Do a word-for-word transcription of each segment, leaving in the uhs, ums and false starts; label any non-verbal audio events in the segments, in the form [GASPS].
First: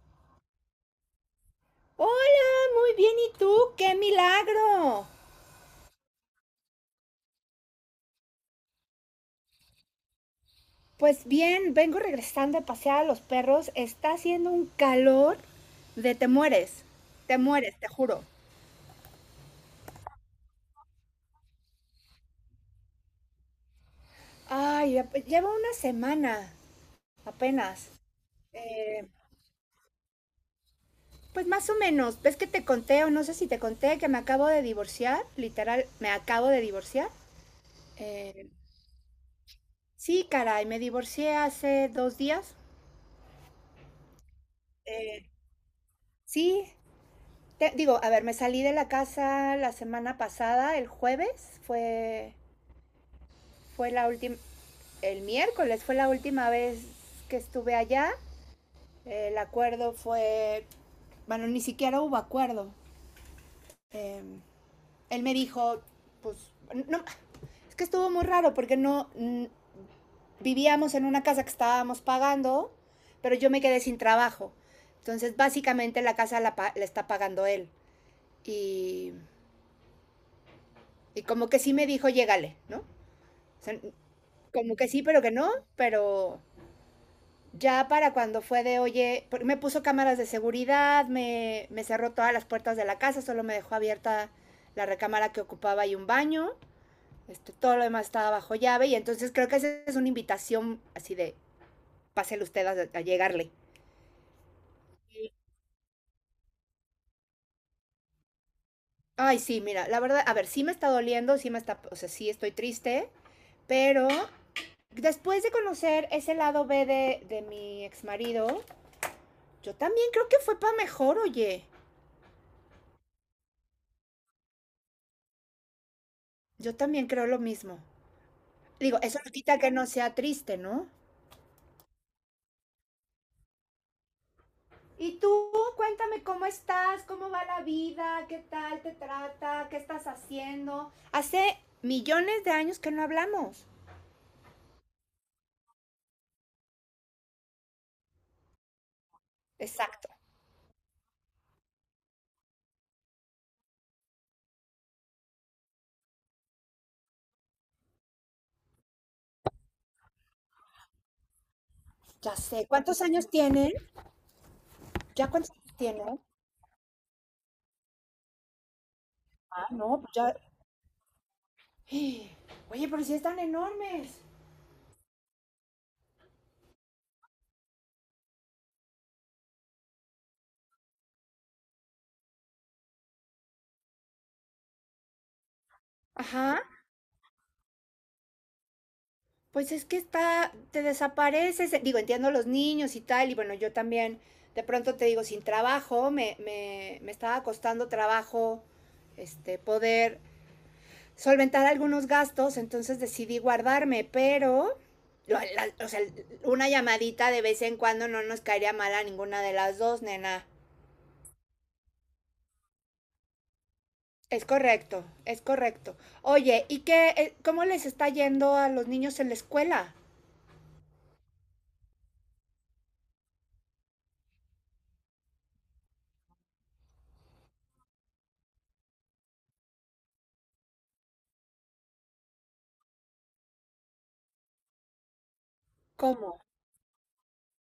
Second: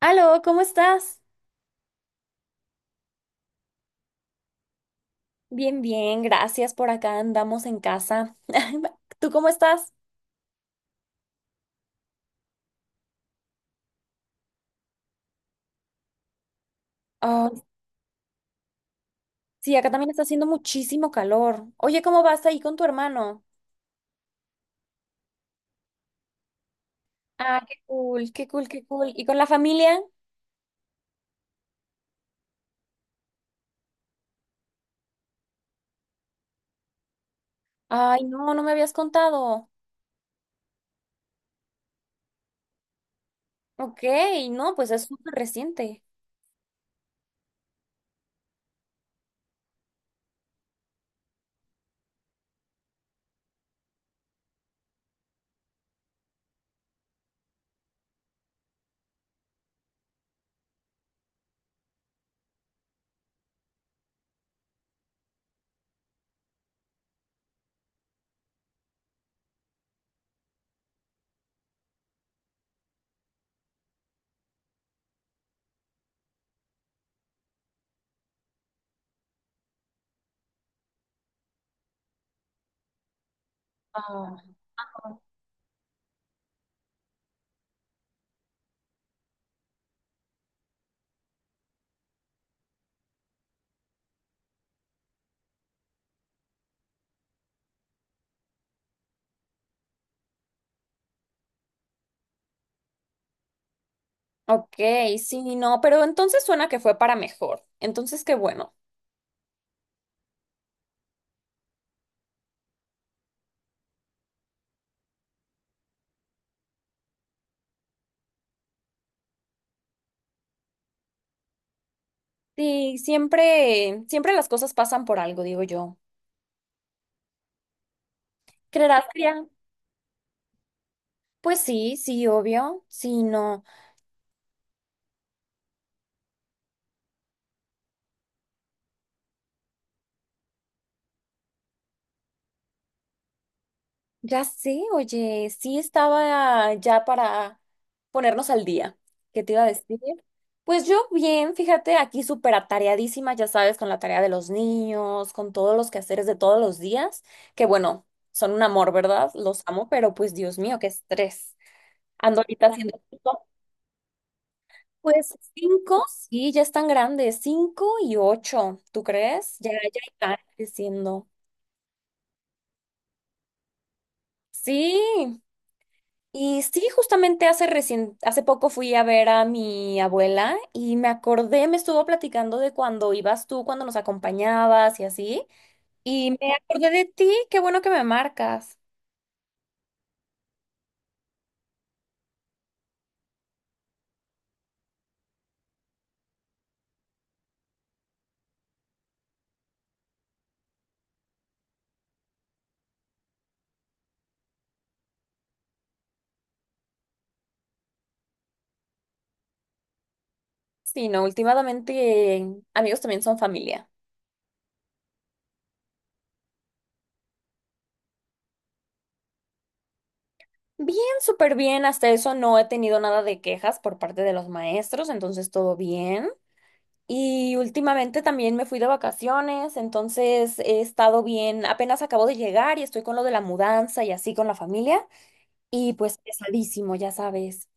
Aló, ¿cómo estás? Hola, muy bien. ¿Y tú? ¡Qué milagro! Bien, bien, gracias. Por acá andamos en casa. [LAUGHS] ¿Tú cómo estás? Pues bien, vengo regresando a pasear a los perros. Está haciendo un calor de te mueres. Te Oh, mueres, te juro. sí, acá también está haciendo muchísimo calor. Oye, ¿cómo vas ahí con tu hermano? Ay, ap- lleva una semana Ah, qué apenas. cool, qué cool, qué Eh, cool. ¿Y con la familia? pues más o menos. ¿Ves que te conté o no sé si te conté que me acabo de divorciar? Literal, me acabo de divorciar. Ay, Eh, no, no me habías contado. sí, caray, me divorcié hace dos días. Ok, no, pues es Eh, súper reciente. sí, Te- digo, a ver, me salí de la casa la semana pasada, el jueves, fue, fue la última, el miércoles fue la última vez que estuve allá. El acuerdo fue, bueno, ni siquiera hubo acuerdo. Eh, él me dijo, pues, no, es que estuvo muy raro porque no mm, vivíamos en una casa que estábamos pagando, pero yo me quedé sin trabajo. Entonces, básicamente la casa la, pa- la está pagando él. Y, y como que sí me dijo, llégale, ¿no? O sea, Ah. como que sí, pero que no, pero ya para cuando fue de, oye, por- me puso cámaras de seguridad, me, me cerró todas las puertas de la casa, solo me dejó abierta la recámara que ocupaba y un baño, este, todo lo demás estaba bajo llave y entonces creo que esa es una invitación así de, pásele usted a, a llegarle. Ok, sí, no, pero entonces suena que fue para mejor. Entonces, qué bueno. Ay, sí, mira, la verdad, a ver, sí me está doliendo, sí me está, o sea, sí estoy triste, pero después de conocer ese lado B de, de mi ex marido, yo también creo que fue para mejor, oye. Sí, siempre, siempre las cosas pasan por algo, digo yo. Yo también creo lo mismo. Digo, ¿Creerás, eso no Cria? quita que no sea triste, ¿no? Pues sí, sí, obvio, sí, no, Y tú, cuéntame cómo estás, cómo va la vida, qué tal te trata, qué estás haciendo. Hace millones de años que no hablamos. ya sé, oye, sí estaba ya para ponernos al día. ¿Qué te iba a decir? Exacto. Pues yo bien, fíjate, aquí súper atareadísima, ya sabes, con la tarea de los niños, con todos los quehaceres de todos los días, que bueno, son un amor, ¿verdad? Los amo, pero pues Dios mío, qué estrés. Ya Ando sé. ahorita haciendo ¿Cuántos años cinco, tienen? ¿Ya pues cuántos años cinco, tienen? sí, ya están grandes, cinco y ocho, ¿tú crees? Ah, Ya, ya no, pues ya. están creciendo. [GASPS] Oye, pero si sí están enormes. Sí. Y sí, justamente hace recien- hace poco fui a ver a mi abuela y me acordé, me estuvo platicando de cuando ibas tú, cuando nos acompañabas y así. Y me Ajá. acordé de ti, qué bueno que me marcas. Pues es que está, te desapareces, eh, digo, entiendo los niños y tal, y bueno, yo también, de pronto te digo, sin trabajo, me, me, me estaba costando trabajo, este, poder solventar algunos gastos, entonces decidí guardarme, pero, lo- la- o sea, una llamadita de vez en cuando no nos caería mal a ninguna de las dos, nena. Sí, no, últimamente eh, amigos también son familia. Es correcto, es correcto. Oye, ¿y qué, eh, cómo les está yendo a los niños en la escuela? Bien, súper bien, hasta eso no he tenido nada de quejas por parte de los maestros, entonces todo bien. Y últimamente también me fui de vacaciones, entonces he estado bien, apenas acabo de llegar y estoy con lo de la mudanza y así con la familia. Y pues ¿Cómo? pesadísimo, ya sabes.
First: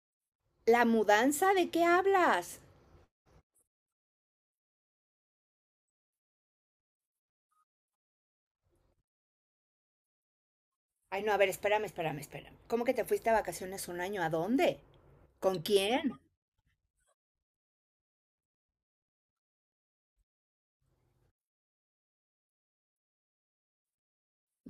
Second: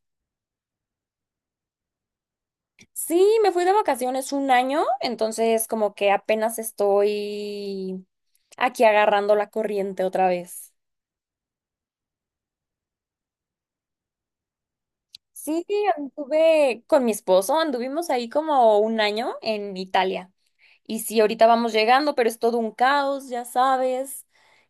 ¿La mudanza? ¿De qué hablas? Sí, me fui de vacaciones un año, entonces como que apenas estoy aquí agarrando la corriente otra vez. Ay, no, a ver, espérame, espérame, espérame. ¿Cómo que te fuiste a vacaciones un año? ¿A dónde? ¿Con Sí, quién? anduve con mi esposo, anduvimos ahí como un año en Italia. Y sí, ahorita vamos llegando, pero es todo un caos, ya sabes.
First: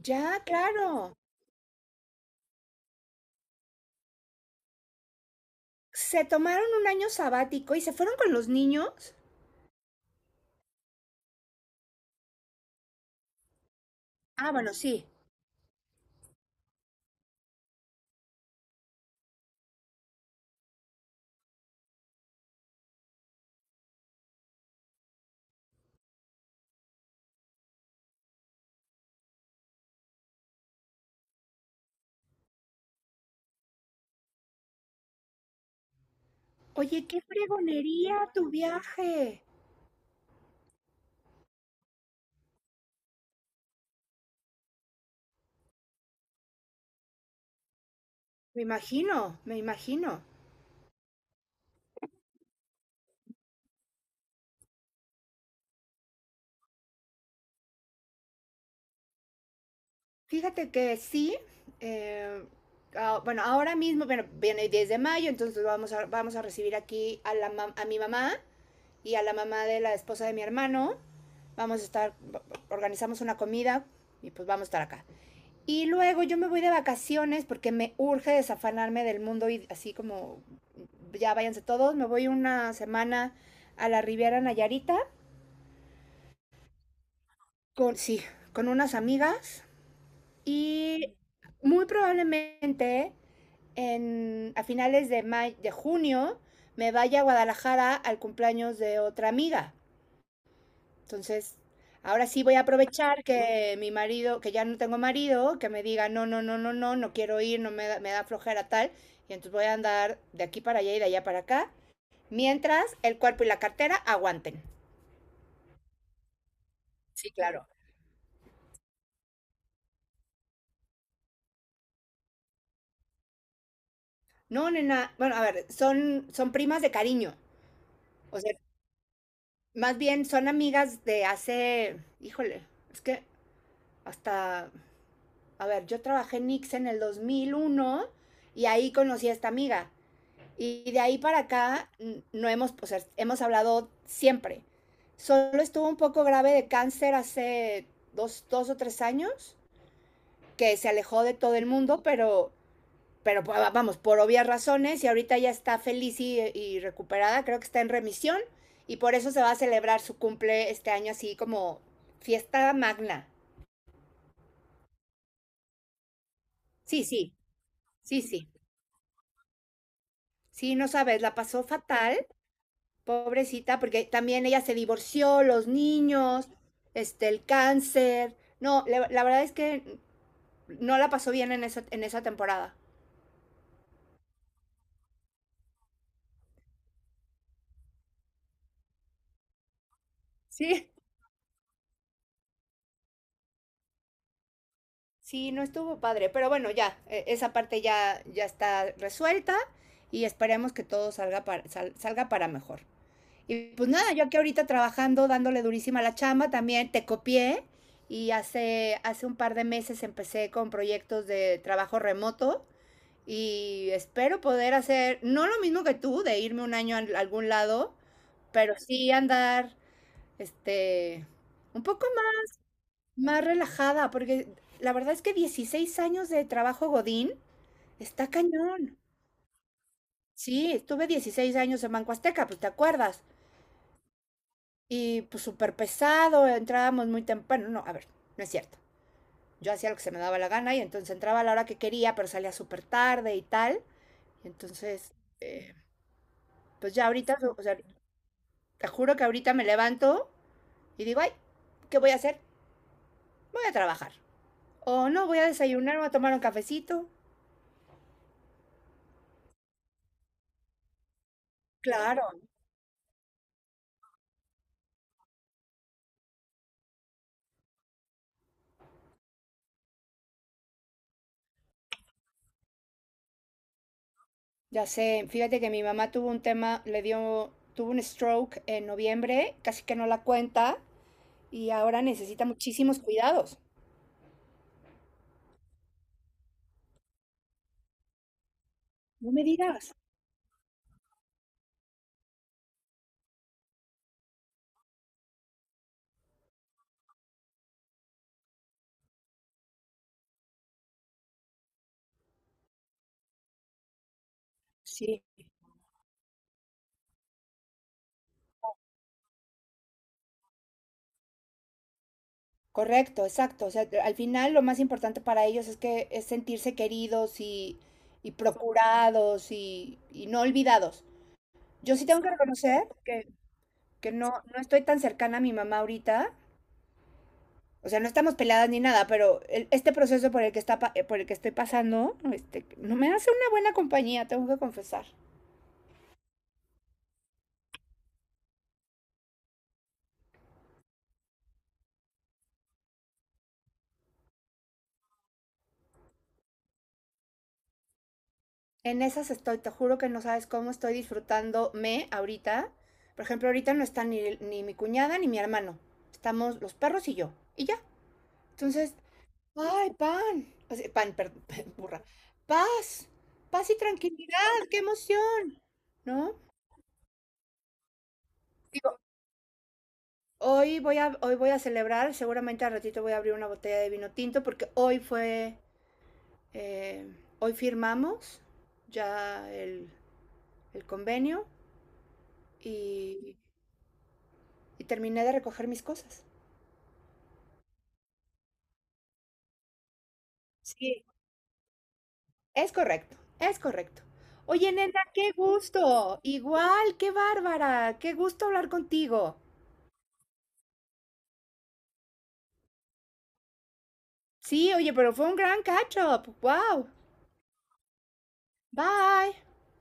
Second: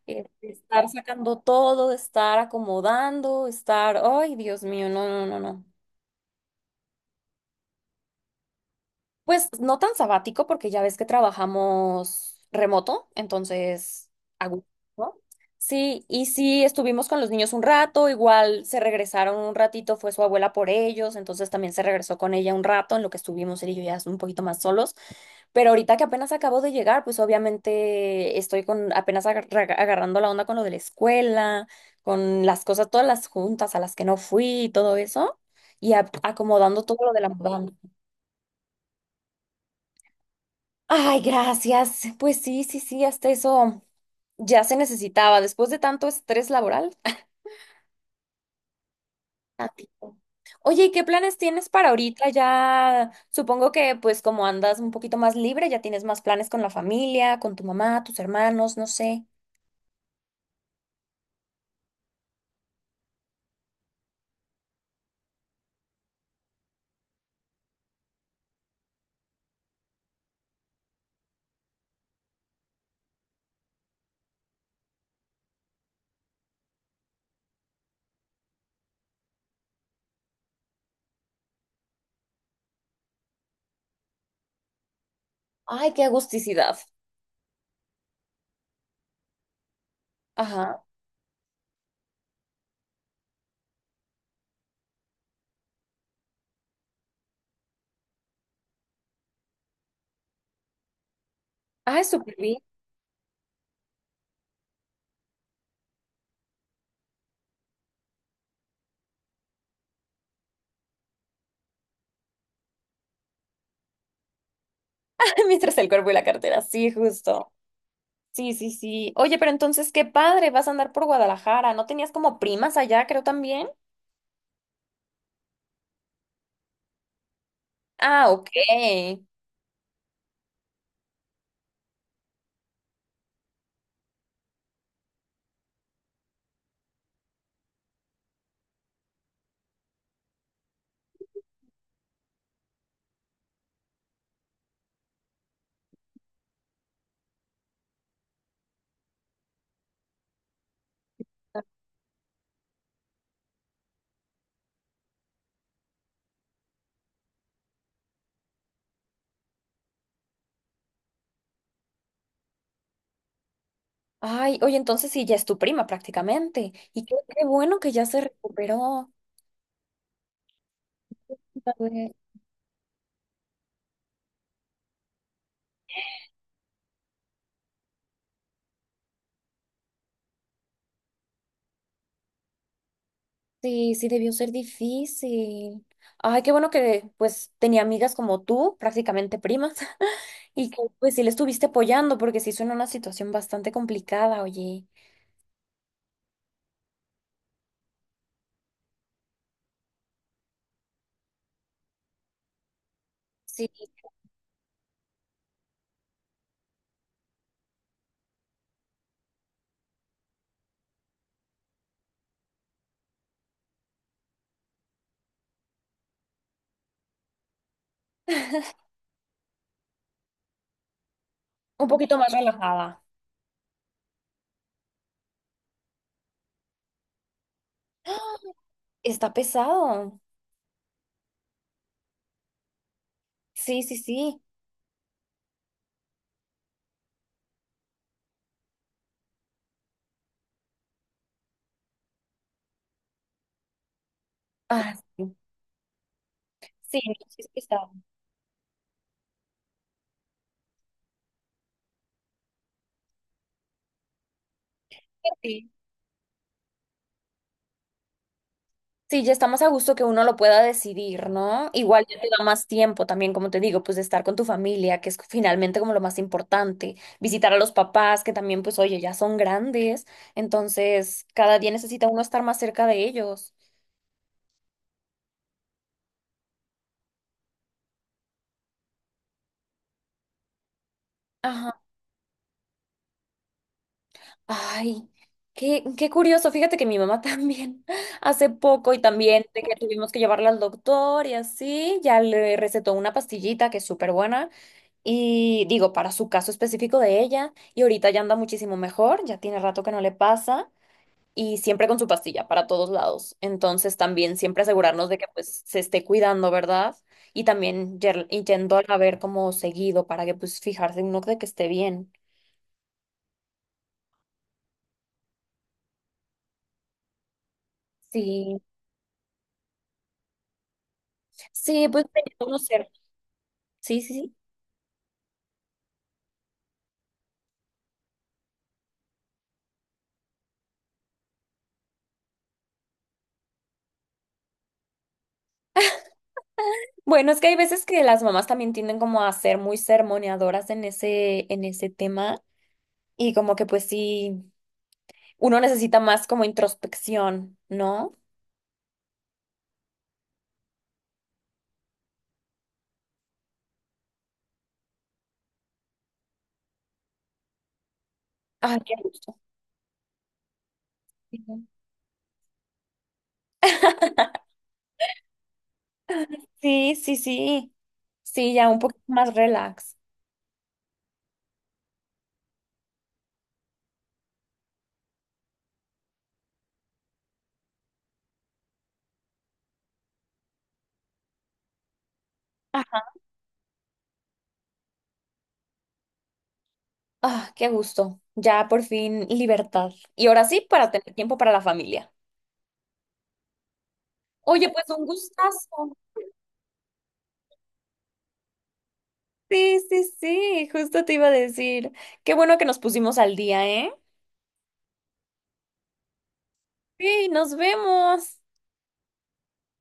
Eh, Ya, Estar claro. sacando todo, estar acomodando, estar... Ay, Dios mío, no, no, no, no. Se tomaron un año sabático y se fueron con los niños. Pues no tan sabático porque ya ves que trabajamos remoto, entonces a Ah, gusto. bueno, sí. ¿No? Sí, y sí estuvimos con los niños un rato, igual se regresaron un ratito, fue su abuela por ellos, entonces también se regresó con ella un rato en lo que estuvimos él y yo ya un poquito más solos. Pero ahorita que apenas acabo de llegar, pues obviamente estoy con apenas agarra- agarrando la onda con lo de la escuela, con las cosas, todas las juntas a las que no fui y todo eso, y a- acomodando todo Oye, lo de qué la mudanza. fregonería tu viaje. Ay, gracias. Pues sí, sí, sí, hasta eso ya se necesitaba después de tanto estrés laboral. Me imagino, me Tantito. imagino. Oye, ¿y qué planes tienes para ahorita? Ya supongo que pues como andas un poquito más libre, ya tienes más planes con la familia, con tu mamá, tus hermanos, no sé. Fíjate que sí. eh, ah, bueno, ahora mismo, bueno, viene el diez de mayo, entonces vamos a, vamos a recibir aquí a, la, mam- a mi mamá y a la mamá de la esposa de mi hermano. Vamos a estar, organizamos una comida y pues vamos a estar acá. Y luego yo me voy de vacaciones porque me urge desafanarme del mundo y así como ya váyanse todos. Me voy una semana a la Riviera Nayarita Ay, qué agusticidad. con, sí, con unas amigas Ajá. y muy probablemente en, a finales de, may, de junio me vaya a Guadalajara al cumpleaños de otra amiga. Entonces, Ay, ahora súper sí voy bien. a aprovechar que mi marido, que ya no tengo marido, que me diga, no, no, no, no, no, no quiero ir, no me da, me da flojera tal. Y entonces voy a andar de aquí para allá y de allá para acá, mientras el cuerpo y la cartera aguanten. [LAUGHS] Mientras el cuerpo y la cartera, sí, Sí, justo. claro. Sí, sí, sí. Oye, pero entonces qué padre, vas a andar por Guadalajara. ¿No tenías como primas allá, creo también? No, nena, bueno, a ver, son, son primas de cariño. Ah, O ok. sea, más bien son amigas de hace, híjole, es que hasta, a ver, yo trabajé en Nix en el dos mil uno y ahí conocí a esta amiga. Y de ahí para acá no hemos, o sea, hemos hablado siempre. Solo estuvo un poco grave de cáncer hace dos, dos o tres años, que se alejó de todo el mundo, pero, pero, vamos, por obvias razones, y ahorita ya está feliz y, y recuperada, creo que está en remisión, y por eso se va a celebrar su cumple este año así como fiesta magna. Ay, oye, entonces sí, ya es tu prima prácticamente. Sí, Y qué, sí, qué bueno que ya se sí, sí. recuperó. Sí, no sabes, la pasó ¿Sabes? fatal. Pobrecita, porque también ella se divorció, los niños, este, el cáncer. No, la, la verdad es que no la pasó bien en esa, en esa temporada. Sí, sí, debió ser difícil. Ay, qué bueno que pues tenía amigas como tú, prácticamente primas, [LAUGHS] y que Sí. pues sí le estuviste apoyando porque sí suena una situación bastante complicada, oye. Sí, no estuvo padre, pero bueno, ya, e- esa parte ya, ya está resuelta y esperemos que todo salga para, sal- salga para mejor. Sí, Y pues nada, yo aquí ahorita trabajando, dándole durísima a la chamba, también te copié y hace, hace un par de meses empecé con proyectos de trabajo remoto. Y espero poder hacer, no lo mismo que tú, de irme un año a algún lado, pero sí andar, este, un un poco poquito más más, relajada. más relajada, porque la verdad es que dieciséis años de trabajo Godín está cañón. Está pesado. Sí, estuve dieciséis años en Banco Azteca, pues te acuerdas. Sí, sí, sí. Y pues súper pesado, entrábamos muy temprano. No, a ver, no es cierto. Yo hacía lo que se me daba la gana y entonces entraba a la hora que quería, pero salía súper tarde y tal. Ah, Entonces, sí, eh, pues sí, ya no, sí ahorita, es o sea, pesado. te juro que ahorita me levanto y digo, ay, ¿qué voy a hacer? Voy a trabajar. O no, voy a desayunar, voy a tomar un cafecito. Sí, ya está más a gusto que uno lo pueda decidir, ¿no? Igual ya Claro, te da más tiempo también, como te digo, pues de estar con tu familia, que es finalmente como lo más importante. Visitar a los papás, que también, pues, oye, ya son grandes. Entonces, cada día necesita uno estar más cerca de ellos. ya sé. Fíjate que mi mamá tuvo un tema, le dio, tuvo un stroke en noviembre, casi que no la cuenta y Ajá. ahora necesita muchísimos cuidados. Ay, qué, qué curioso. Fíjate que mi mamá también [LAUGHS] hace poco y No también me de que digas. tuvimos que llevarla al doctor y así, ya le recetó una pastillita que es súper buena. Y digo, para su caso específico de ella, y ahorita ya anda muchísimo mejor, ya tiene rato que no le pasa, y siempre con su pastilla para todos lados. Entonces también siempre asegurarnos de Sí, que pues se esté cuidando, ¿verdad? Y también yer- y yendo a ver como seguido para que pues fijarse uno de que esté bien. correcto, exacto. O sea, al final lo más importante para ellos es que es sentirse queridos y, y Sí, procurados y, y no olvidados. sí, Yo pues sí tengo de que reconocer conocer. que Sí, que sí, no, sí. no estoy tan cercana a mi mamá ahorita. O sea, no estamos peladas ni nada, pero el- este proceso por el que está pa- eh, por el que estoy pasando, este, no me hace una buena compañía, tengo que confesar. Bueno, es que hay veces que las mamás también tienden como a ser muy sermoneadoras en ese, en ese tema, y como que pues sí. Uno necesita más como introspección, ¿no? En esas estoy, te juro que no sabes cómo estoy disfrutándome ahorita. Por ejemplo, ahorita no están ni, ni mi cuñada ni mi hermano. Estamos los perros y yo. Y ya. Ay, qué Entonces, gusto. ay, pan. O sea, pan, perdón, Ujú. [LAUGHS] burra. Paz. Paz y [LAUGHS] tranquilidad. ¡Qué emoción! ¿No? Sí, sí, sí. Sí, ya un poquito más relax. Hoy voy a, hoy voy a celebrar, seguramente al ratito voy a abrir una botella de vino tinto porque hoy fue, eh, hoy firmamos ya el, el convenio Ajá. y, y terminé de recoger mis cosas. Ah, qué gusto. Ya por fin libertad. Y ahora sí, para Sí, tener tiempo para la familia. es correcto, es correcto. Oye, Oye, pues nena, un qué gustazo. gusto. Igual, qué bárbara. Qué gusto hablar contigo. Sí, sí, sí, justo te iba a decir. Qué bueno que nos pusimos al día, ¿eh? Sí, oye, pero fue un gran catch up. Wow. Sí, nos vemos. Bye.